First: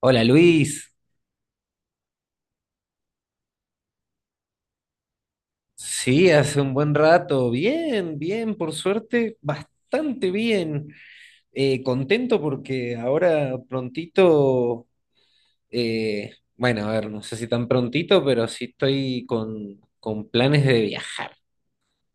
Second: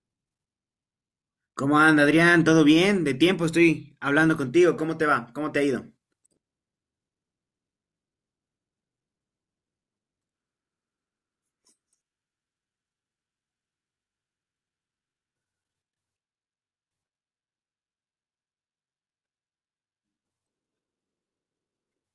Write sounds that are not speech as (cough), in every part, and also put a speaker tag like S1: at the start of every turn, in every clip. S1: Hola Luis,
S2: ¿Cómo anda, Adrián? ¿Todo bien? De tiempo estoy hablando contigo. ¿Cómo te va? ¿Cómo te ha ido?
S1: sí, hace un buen rato, bien, bien, por suerte, bastante bien. Contento porque ahora prontito, bueno, a ver, no sé si tan prontito, pero sí estoy con planes de viajar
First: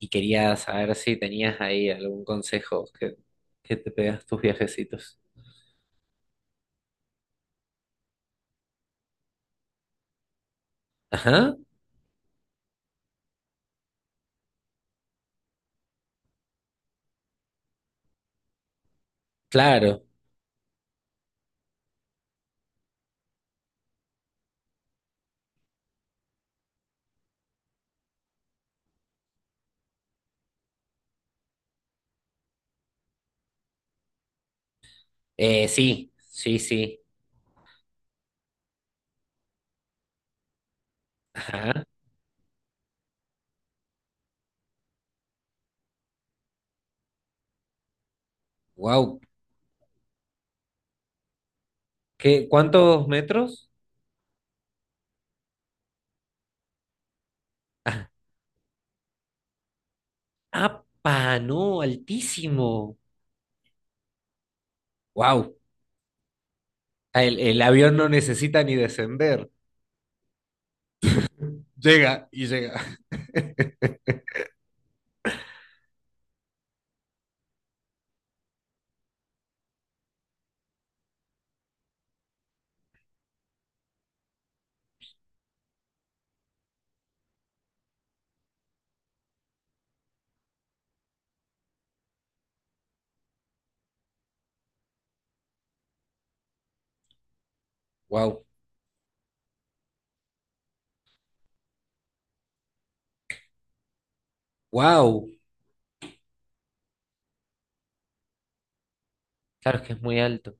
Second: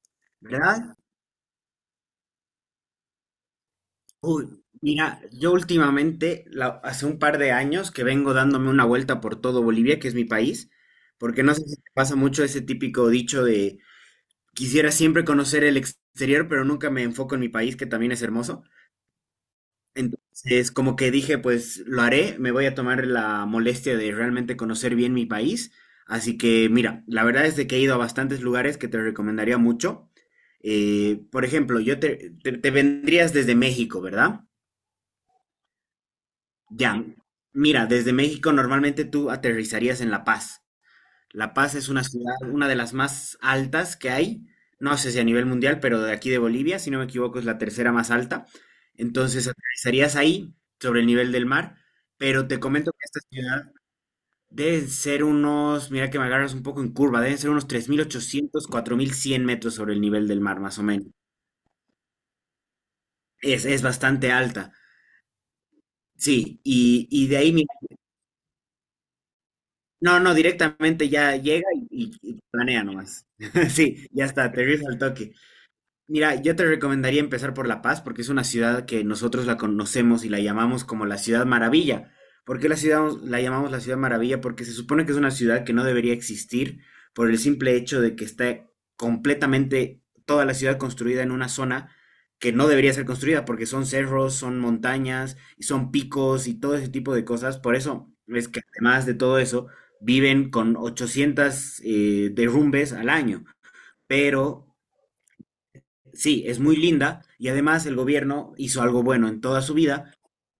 S1: y quería saber
S2: ¿Verdad?
S1: si tenías ahí algún consejo que te pegas tus
S2: Uy, mira,
S1: viajecitos.
S2: yo últimamente, hace un par de años que vengo dándome una vuelta por todo Bolivia, que es mi país, porque no
S1: Ajá,
S2: sé si te pasa mucho ese típico dicho de quisiera siempre conocer el exterior, pero nunca me enfoco en mi país, que también es hermoso.
S1: claro.
S2: Entonces, como que dije, pues lo haré, me voy a tomar la molestia de realmente conocer bien mi país. Así que, mira, la verdad es de que he ido a bastantes lugares que te recomendaría mucho. Por ejemplo, yo te vendrías desde México, ¿verdad?
S1: Sí, sí, sí,
S2: Ya. Mira, desde México normalmente tú aterrizarías en La Paz. La Paz
S1: ajá,
S2: es una ciudad, una de las más altas que hay, no sé si a nivel mundial, pero de aquí de Bolivia, si no me equivoco, es la tercera más alta.
S1: wow.
S2: Entonces aterrizarías ahí, sobre el nivel del mar,
S1: ¿Qué,
S2: pero te comento que
S1: cuántos
S2: esta
S1: metros?
S2: ciudad debe ser unos, mira que me agarras un poco en curva, deben ser unos tres mil
S1: (laughs)
S2: ochocientos cuatro mil cien metros sobre el nivel del mar, más o menos.
S1: ¡Apa! No, altísimo.
S2: Es bastante alta,
S1: ¡Wow!
S2: sí, y de
S1: El,
S2: ahí,
S1: el
S2: mira,
S1: avión no necesita ni descender.
S2: no, no, directamente ya llega
S1: Llega
S2: y
S1: y llega.
S2: planea nomás. (laughs)
S1: (laughs)
S2: Sí, ya está, aterriza al toque. Mira, yo te recomendaría empezar por La Paz porque es una ciudad que nosotros la conocemos y la llamamos como la Ciudad Maravilla. ¿Por qué la ciudad la llamamos la Ciudad Maravilla? Porque se supone que es una ciudad que no debería existir por el simple hecho de que está completamente toda la ciudad construida en una zona que no debería ser construida porque son cerros, son montañas y son picos y todo ese tipo de cosas. Por eso
S1: ¡Wow!
S2: es que además de todo eso viven con 800 derrumbes al año pero.
S1: ¡Wow!
S2: Sí, es muy linda y además el gobierno hizo algo bueno en toda su
S1: Claro, es que es
S2: vida,
S1: muy alto.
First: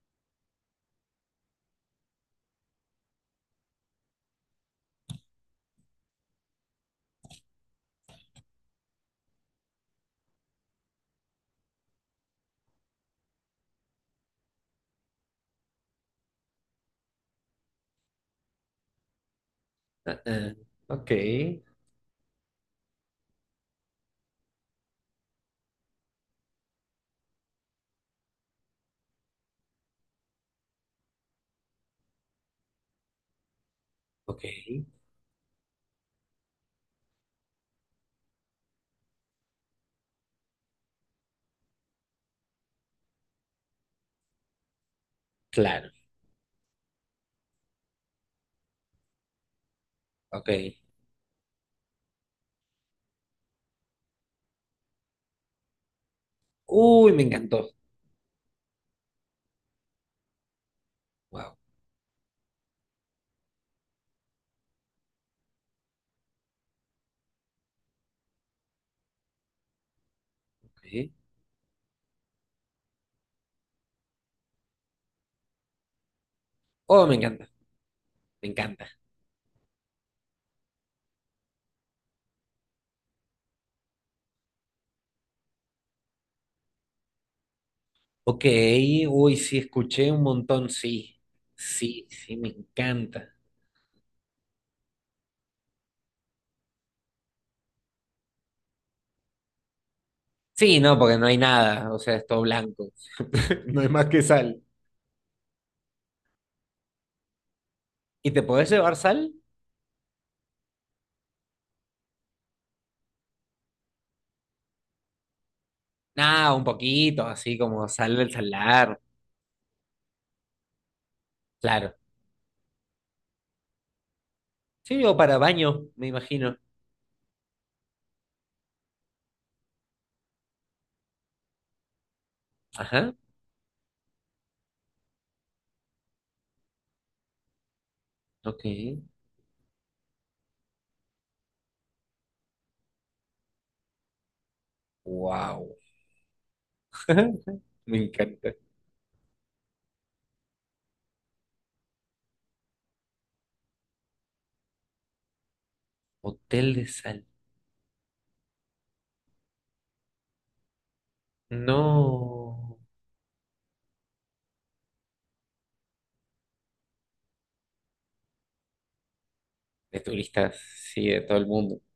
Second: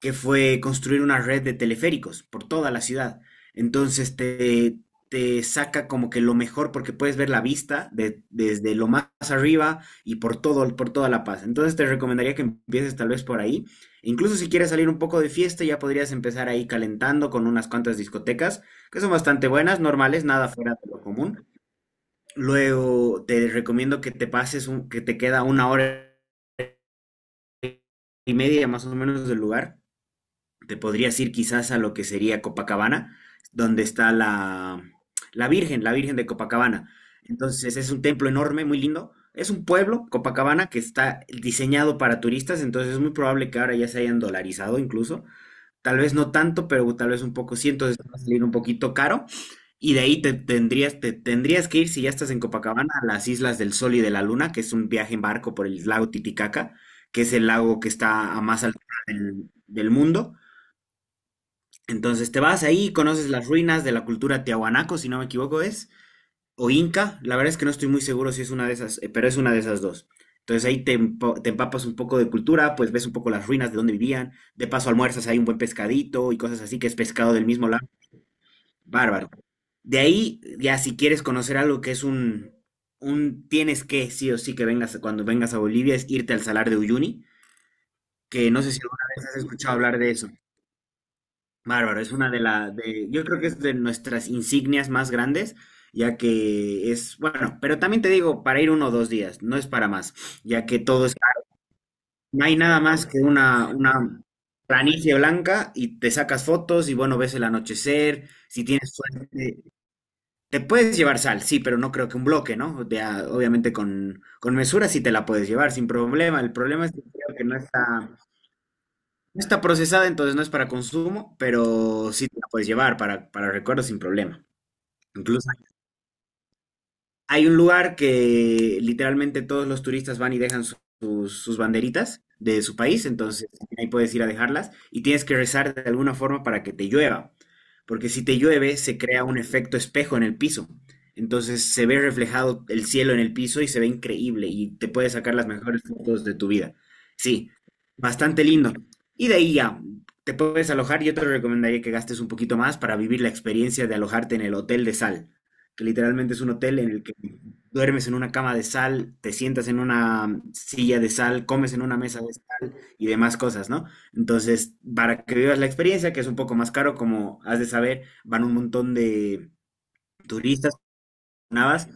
S2: que fue construir una red de teleféricos por toda la ciudad. Entonces te saca como que lo mejor porque puedes ver la vista desde lo más arriba y por todo, por toda La Paz. Entonces te recomendaría que empieces tal vez por ahí. E incluso si quieres salir un poco de fiesta, ya podrías empezar ahí calentando con unas cuantas discotecas que son bastante buenas,
S1: Ah,
S2: normales, nada
S1: ah.
S2: fuera de lo
S1: Ok,
S2: común. Luego te recomiendo que te pases, que te queda una hora y media más o menos del lugar. Te podrías ir quizás a lo que sería Copacabana, donde está
S1: ok.
S2: la Virgen de Copacabana. Entonces es un templo enorme, muy lindo. Es un pueblo, Copacabana, que está diseñado para turistas, entonces es muy probable que ahora ya se hayan dolarizado incluso.
S1: Claro,
S2: Tal vez no tanto, pero tal vez un poco sí, entonces te va a salir un poquito caro. Y de ahí
S1: ok.
S2: te tendrías que ir, si ya estás en Copacabana, a las Islas del Sol y de la Luna, que es un viaje en barco por el lago Titicaca,
S1: Uy, me
S2: que es el
S1: encantó.
S2: lago que está a más altura del mundo.
S1: ¡Wow!
S2: Entonces te vas ahí, conoces las ruinas de la cultura tiahuanaco, si no me equivoco es, o Inca, la verdad es que no estoy muy seguro si es una de esas, pero es una de esas dos. Entonces ahí
S1: Ok.
S2: te empapas un poco de cultura, pues ves un poco las ruinas de donde vivían, de paso almuerzas, hay un buen pescadito y cosas así, que es
S1: Oh, me
S2: pescado del
S1: encanta,
S2: mismo lado,
S1: me encanta.
S2: bárbaro. De ahí, ya si quieres conocer algo que es un tienes que, sí o sí, que vengas, cuando vengas a Bolivia, es irte al Salar de Uyuni,
S1: Ok,
S2: que no sé si alguna vez
S1: uy,
S2: has
S1: sí,
S2: escuchado hablar
S1: escuché
S2: de
S1: un
S2: eso.
S1: montón, sí.
S2: Bárbaro,
S1: Sí,
S2: es una
S1: sí,
S2: de
S1: me
S2: las, de, yo
S1: encanta.
S2: creo que es de nuestras insignias más grandes, ya que es, bueno, pero también te digo, para ir uno o dos días, no es para más, ya
S1: Sí,
S2: que
S1: no,
S2: todo es,
S1: porque no hay nada, o sea, es todo
S2: no hay nada
S1: blanco.
S2: más que
S1: (laughs) No hay más
S2: una
S1: que sal.
S2: planicie blanca y te sacas fotos y bueno, ves el anochecer,
S1: ¿Y te
S2: si
S1: podés
S2: tienes
S1: llevar sal?
S2: suerte, te puedes llevar sal, sí, pero no creo que un bloque, ¿no? De a- obviamente con mesura sí te la puedes llevar sin problema, el
S1: Nada, un
S2: problema es que
S1: poquito,
S2: creo que no
S1: así como
S2: está...
S1: sal del salar.
S2: No está procesada, entonces no es para consumo,
S1: Claro.
S2: pero sí te la puedes llevar para recuerdos sin problema.
S1: Sí, o para
S2: Incluso
S1: baño, me imagino.
S2: hay un lugar que literalmente todos los turistas van y dejan sus banderitas de su país,
S1: Ajá.
S2: entonces ahí puedes ir a dejarlas y tienes que rezar de alguna forma para que te llueva, porque si te
S1: Ok.
S2: llueve se crea un efecto espejo en el piso, entonces se ve reflejado el cielo en el piso y se ve increíble y te puedes sacar las
S1: Wow.
S2: mejores fotos de tu vida. Sí,
S1: (laughs) Me
S2: bastante
S1: encanta.
S2: lindo. Y de ahí ya, te puedes alojar, yo te recomendaría que gastes un poquito más para vivir la experiencia de alojarte en el Hotel de Sal, que literalmente es un
S1: Hotel
S2: hotel
S1: de
S2: en el que
S1: sal.
S2: duermes en una cama de sal, te sientas en una silla de sal, comes en una mesa de sal
S1: No.
S2: y demás cosas, ¿no? Entonces, para que vivas la experiencia, que es un poco más caro, como has de saber, van un montón de
S1: De turistas,
S2: turistas,
S1: sí, de todo el mundo.
S2: navas.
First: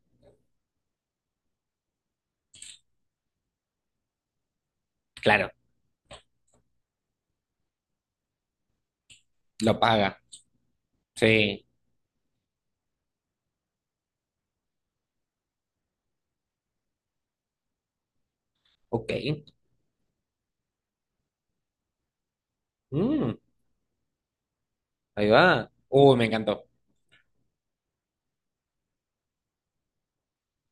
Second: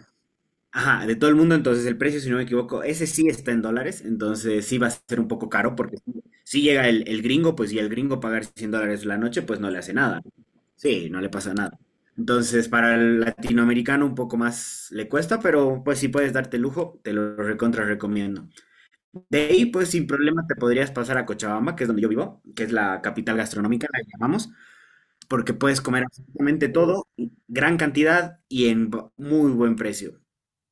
S2: Ajá, de todo el mundo, entonces el precio, si no me equivoco, ese sí está en dólares, entonces sí va a ser un poco
S1: Claro,
S2: caro, porque si llega el gringo, pues y el gringo pagar $100 la noche, pues no
S1: lo
S2: le hace
S1: paga.
S2: nada. Sí, no le pasa
S1: Sí.
S2: nada. Entonces, para el latinoamericano un poco más le cuesta, pero pues si puedes darte lujo, te lo recontra recomiendo.
S1: Ok.
S2: De ahí, pues sin problema te podrías pasar a Cochabamba, que es donde yo vivo, que es la
S1: Mm,
S2: capital gastronómica, la llamamos,
S1: ahí
S2: porque
S1: va.
S2: puedes comer
S1: Uy, me encantó.
S2: absolutamente todo, gran cantidad y en muy buen precio.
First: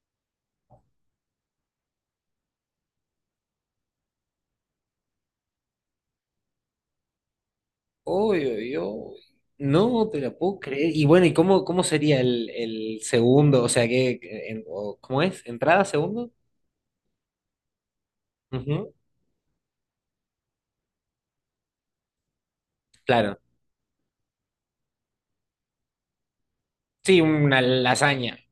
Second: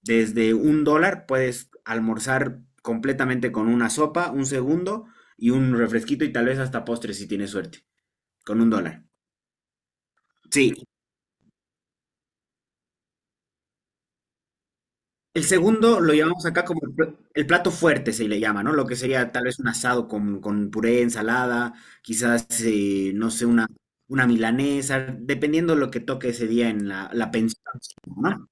S2: Desde $1 puedes almorzar completamente con una sopa, un segundo y un refresquito y tal vez hasta postre si tienes suerte,
S1: Uy,
S2: con un
S1: uy,
S2: dólar.
S1: uy. No te la puedo
S2: Sí,
S1: creer. Y bueno, ¿y cómo, cómo sería el segundo? O sea, ¿qué, cómo es?
S2: el
S1: ¿Entrada,
S2: segundo lo
S1: segundo?
S2: llamamos acá como el el plato fuerte, se le llama, ¿no? Lo
S1: Ujú.
S2: que sería tal vez un asado con puré, ensalada, quizás, no
S1: Claro.
S2: sé, una milanesa, dependiendo lo que toque ese día en
S1: Sí,
S2: la
S1: una
S2: pensión,
S1: lasaña,
S2: ¿no?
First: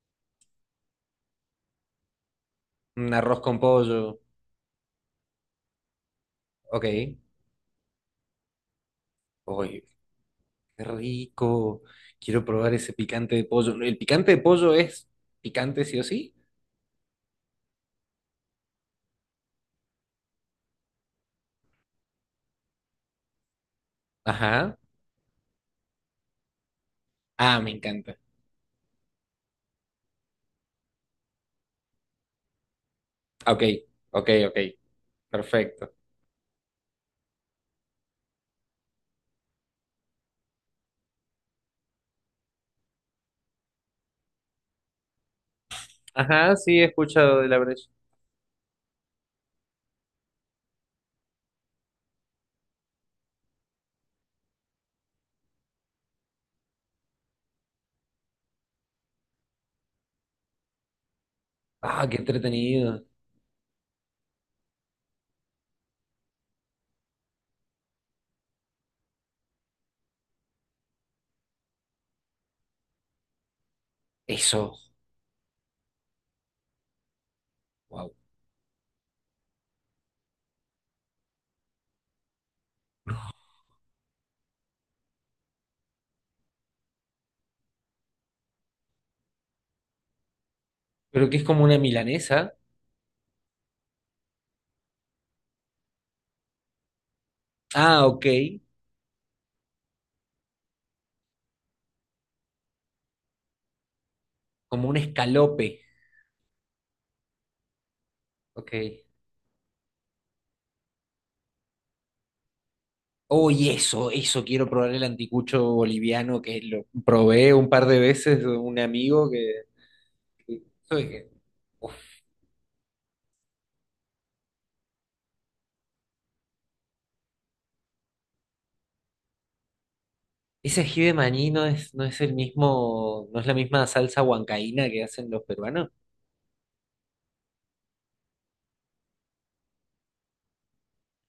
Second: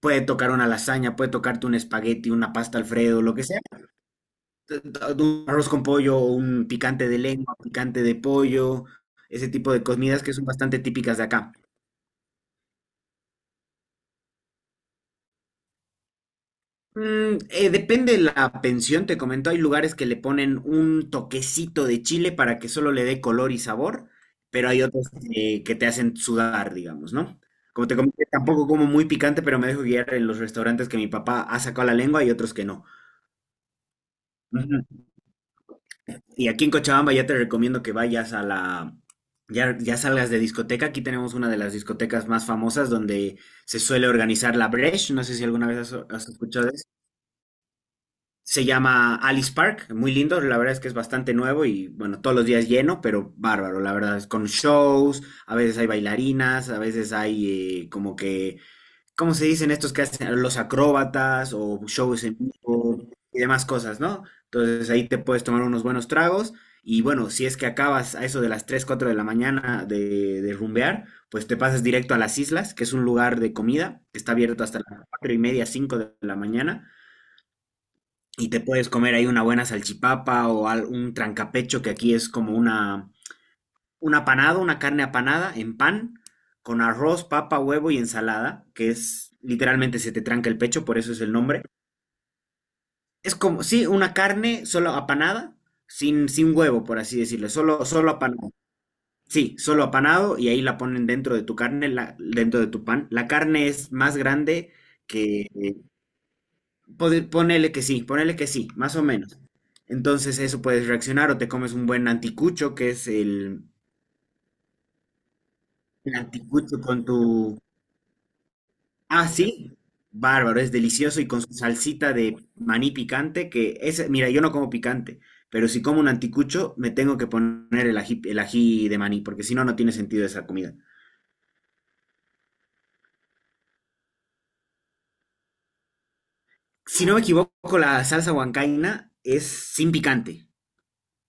S2: Puede tocar una lasaña, puede tocarte un espagueti, una pasta
S1: un
S2: Alfredo, lo
S1: arroz
S2: que
S1: con
S2: sea.
S1: pollo.
S2: Un arroz con pollo, un
S1: Ok.
S2: picante de lengua, picante de pollo, ese tipo de
S1: Oye,
S2: comidas que son bastante
S1: qué
S2: típicas de acá.
S1: rico. Quiero probar ese picante de pollo. ¿El picante de pollo es picante sí o sí?
S2: Depende de la pensión, te comento, hay lugares que le ponen un toquecito de chile para que solo le dé color y sabor, pero
S1: Ajá.
S2: hay otros que te hacen sudar, digamos, ¿no?
S1: Ah, me
S2: Como te
S1: encanta.
S2: comenté, tampoco como muy picante, pero me dejo guiar en los restaurantes que mi papá ha sacado la lengua y otros que no.
S1: Ok, ok, ok. Perfecto.
S2: Y aquí en Cochabamba ya te recomiendo que vayas a ya, ya salgas de discoteca. Aquí tenemos una de las discotecas más famosas donde se suele organizar la Bresh. No sé si alguna vez has
S1: Ajá,
S2: escuchado de
S1: sí, he
S2: eso.
S1: escuchado de la brecha.
S2: Se llama Alice Park, muy lindo. La verdad es que es bastante nuevo y bueno, todos los días lleno, pero bárbaro. La verdad es con shows, a veces hay bailarinas, a veces hay como que ¿cómo se dicen estos que hacen los acróbatas o
S1: Ah, qué
S2: shows en
S1: entretenido.
S2: vivo y demás cosas, ¿no? Entonces ahí te puedes tomar unos buenos tragos y bueno, si es que acabas a eso de las 3, 4 de la mañana de rumbear, pues te pasas directo a las islas, que es un lugar de comida, que está abierto
S1: Eso.
S2: hasta las 4 y media, 5 de la mañana
S1: Wow.
S2: y te puedes comer ahí una buena salchipapa o un trancapecho que aquí es como una un apanado, una carne apanada en pan, con arroz, papa, huevo y ensalada, que es literalmente se te tranca el pecho, por eso es
S1: Pero
S2: el
S1: que es como
S2: nombre.
S1: una milanesa.
S2: Es como, sí, una carne solo apanada, sin huevo, por así decirlo, solo,
S1: Ah,
S2: solo
S1: ok.
S2: apanado. Sí, solo apanado y ahí la ponen dentro de tu carne, dentro de tu pan. La carne es más grande
S1: Como un
S2: que...
S1: escalope.
S2: ponele que sí,
S1: Ok.
S2: más o menos. Entonces eso puedes reaccionar o te comes un buen anticucho, que es
S1: Uy, eso, quiero probar el anticucho
S2: el
S1: boliviano que
S2: anticucho
S1: lo
S2: con
S1: probé
S2: tu,
S1: un par de veces de un
S2: Ah,
S1: amigo que...
S2: sí. Bárbaro,
S1: que-
S2: es
S1: eso de
S2: delicioso y
S1: que-
S2: con su
S1: uf.
S2: salsita de maní picante, que es, mira, yo no como picante, pero si como un anticucho me tengo que poner el ají de maní, porque si no, no tiene sentido esa comida.
S1: Ese ají de maní no es, no es el mismo, no es la misma salsa huancaína que hacen los peruanos.
S2: Si no me equivoco, la salsa huancaína es sin picante.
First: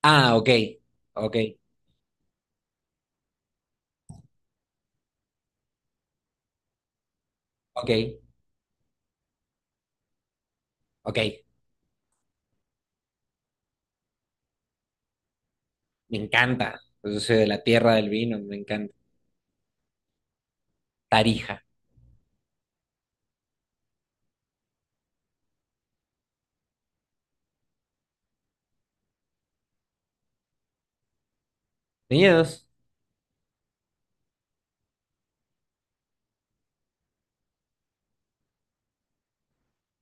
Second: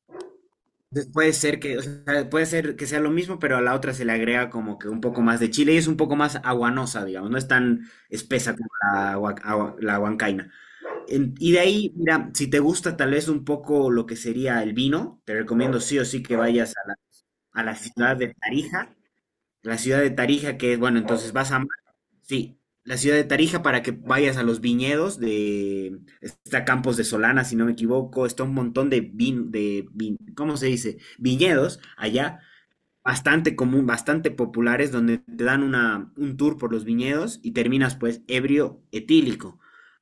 S1: Ah, ok,
S2: Entonces,
S1: ok,
S2: puede ser que sea lo mismo, pero a la otra se le agrega como que un poco más de chile y es un poco más aguanosa, digamos, no es tan
S1: ok,
S2: espesa como la huancaína.
S1: ok,
S2: Y de ahí, mira, si te gusta tal vez un poco lo que sería el vino, te recomiendo sí o
S1: me
S2: sí que vayas
S1: encanta.
S2: a
S1: Yo soy de la
S2: la
S1: tierra del
S2: ciudad de
S1: vino, me encanta.
S2: Tarija. La ciudad de Tarija, que es, bueno,
S1: Tarija.
S2: Sí, la ciudad de Tarija para que vayas a los viñedos de, está Campos de Solana, si no me equivoco, está un montón de ¿cómo se dice? Viñedos allá
S1: ¿Viñedos?
S2: bastante común, bastante populares, donde te dan un tour por los viñedos y terminas pues ebrio etílico.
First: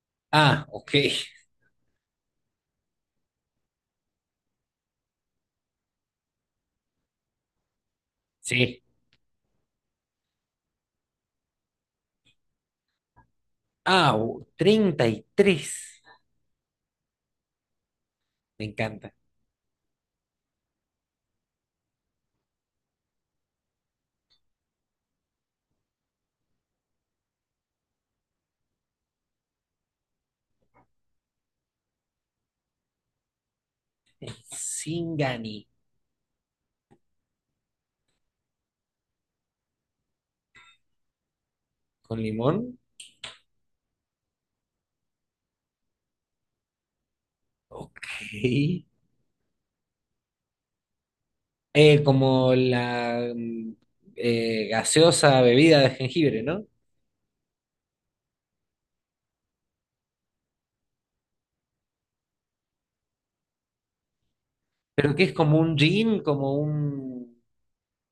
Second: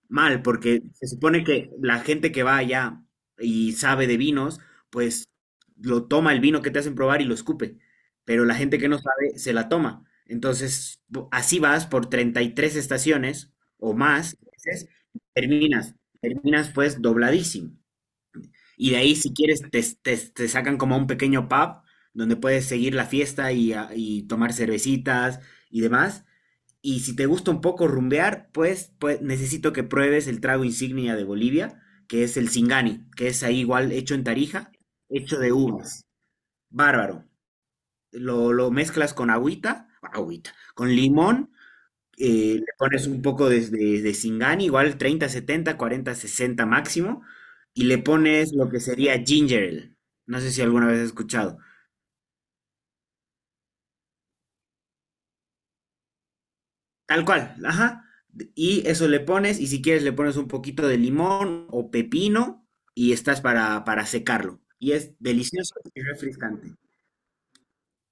S2: Mal,
S1: Ah,
S2: porque
S1: ok,
S2: se supone que la gente que va allá y sabe de vinos, pues lo toma el vino que te hacen probar y lo escupe, pero la gente
S1: sí.
S2: que no sabe se la toma. Entonces, así vas por 33 estaciones o más, veces,
S1: Treinta y
S2: terminas,
S1: tres
S2: terminas pues dobladísimo.
S1: me
S2: Y de
S1: encanta.
S2: ahí, si quieres, te sacan como a un pequeño pub donde puedes seguir la fiesta y tomar cervecitas y demás. Y si te gusta un poco rumbear, pues necesito que pruebes el trago insignia de Bolivia, que es el Singani, que es ahí igual hecho en
S1: El
S2: Tarija, hecho de
S1: Singani,
S2: uvas. Bárbaro. Lo mezclas con agüita, agüita, con limón,
S1: con
S2: le
S1: limón.
S2: pones un poco de Singani, igual 30 70 40 60 máximo, y le
S1: Ok.
S2: pones lo que sería ginger ale. No sé si alguna vez has escuchado.
S1: Como la gaseosa bebida de jengibre, ¿no?
S2: Tal cual, ajá. Y eso le pones, y si quieres le pones un poquito de limón o pepino, y estás para secarlo. Y
S1: Pero
S2: es
S1: que es como
S2: delicioso
S1: un
S2: y
S1: gin, como
S2: refrescante.
S1: un...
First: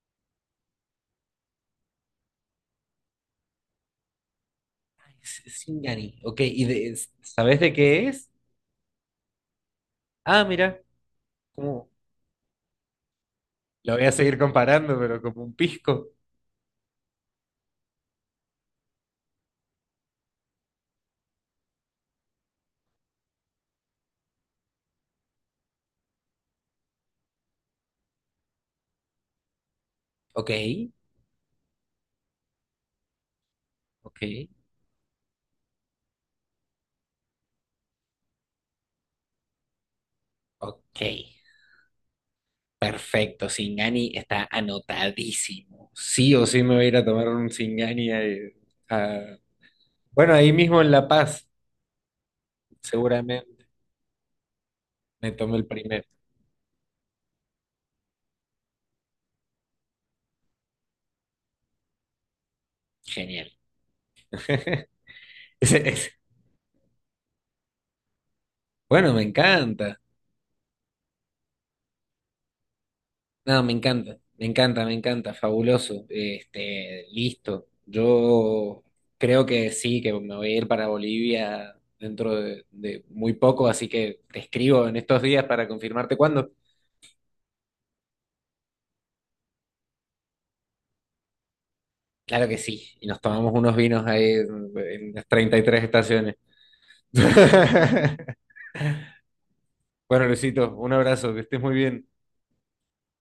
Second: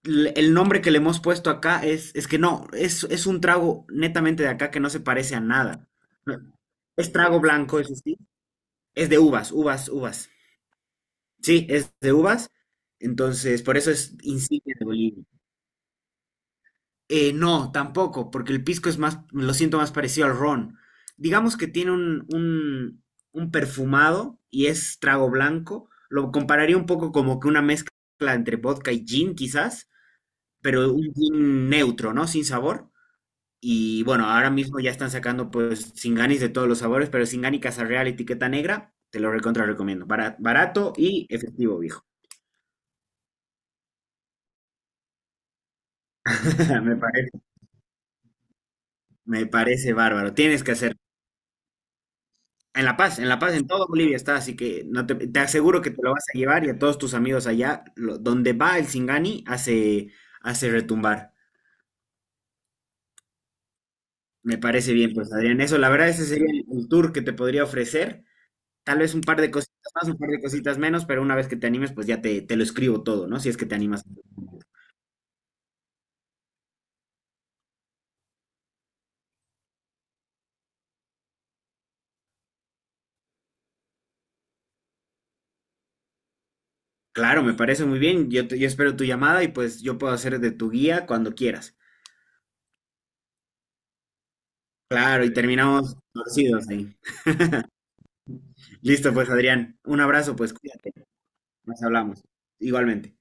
S2: El nombre que le hemos puesto acá es que no, es un trago netamente de acá que no se parece a nada.
S1: Singani.
S2: No,
S1: Ok, ¿y de,
S2: es trago
S1: sabes de
S2: blanco, eso
S1: qué
S2: sí.
S1: es?
S2: Es de uvas, uvas, uvas.
S1: Ah, mira,
S2: Sí,
S1: como...
S2: es de uvas, entonces por eso
S1: Lo voy a
S2: es
S1: seguir
S2: insignia de
S1: comparando, pero
S2: Bolivia.
S1: como un pisco.
S2: No, tampoco, porque el pisco es más, lo siento más parecido al ron. Digamos que tiene un perfumado y es trago blanco. Lo compararía un poco como que una mezcla entre vodka y gin, quizás,
S1: Ok,
S2: pero un gin neutro, ¿no? Sin sabor. Y
S1: ok,
S2: bueno, ahora mismo ya están sacando pues Singanis de todos los sabores, pero Singani Casa Real, etiqueta negra, te lo recontra recomiendo. Barato,
S1: ok.
S2: y efectivo, viejo.
S1: Perfecto, Singani está anotadísimo. Sí o sí me
S2: (laughs)
S1: voy a ir
S2: Me
S1: a tomar
S2: parece.
S1: un Singani. A-
S2: Me parece
S1: Bueno,
S2: bárbaro.
S1: ahí
S2: Tienes que
S1: mismo en
S2: hacer.
S1: La Paz,
S2: En La Paz, en La
S1: seguramente
S2: Paz, en toda Bolivia está, así que no
S1: me
S2: te
S1: tomé el
S2: aseguro que te
S1: primero.
S2: lo vas a llevar y a todos tus amigos allá, donde va el Singani, hace retumbar.
S1: Genial.
S2: Me
S1: (laughs)
S2: parece bien, pues Adrián. Eso,
S1: Ese-
S2: la verdad,
S1: ese-
S2: ese sería el tour que te podría ofrecer. Tal
S1: Bueno,
S2: vez un
S1: me
S2: par de cositas
S1: encanta.
S2: más, un par de cositas menos, pero una vez que te animes, pues ya te lo escribo todo, ¿no? Si es
S1: No,
S2: que
S1: me
S2: te animas.
S1: encanta, me encanta, me encanta, fabuloso. Este, listo. Yo creo que sí, que me voy a ir para Bolivia dentro de muy poco, así que te escribo en estos días para confirmarte cuándo.
S2: Claro, me parece muy bien. Yo espero tu llamada y pues yo puedo hacer de tu guía cuando quieras.
S1: Claro que sí, y nos tomamos unos vinos ahí en
S2: Claro,
S1: las
S2: y
S1: 33
S2: terminamos
S1: estaciones.
S2: torcidos ahí.
S1: (laughs)
S2: Listo, pues Adrián, un
S1: Bueno,
S2: abrazo, pues
S1: Luisito, un
S2: cuídate,
S1: abrazo, que estés muy
S2: nos
S1: bien.
S2: hablamos, igualmente.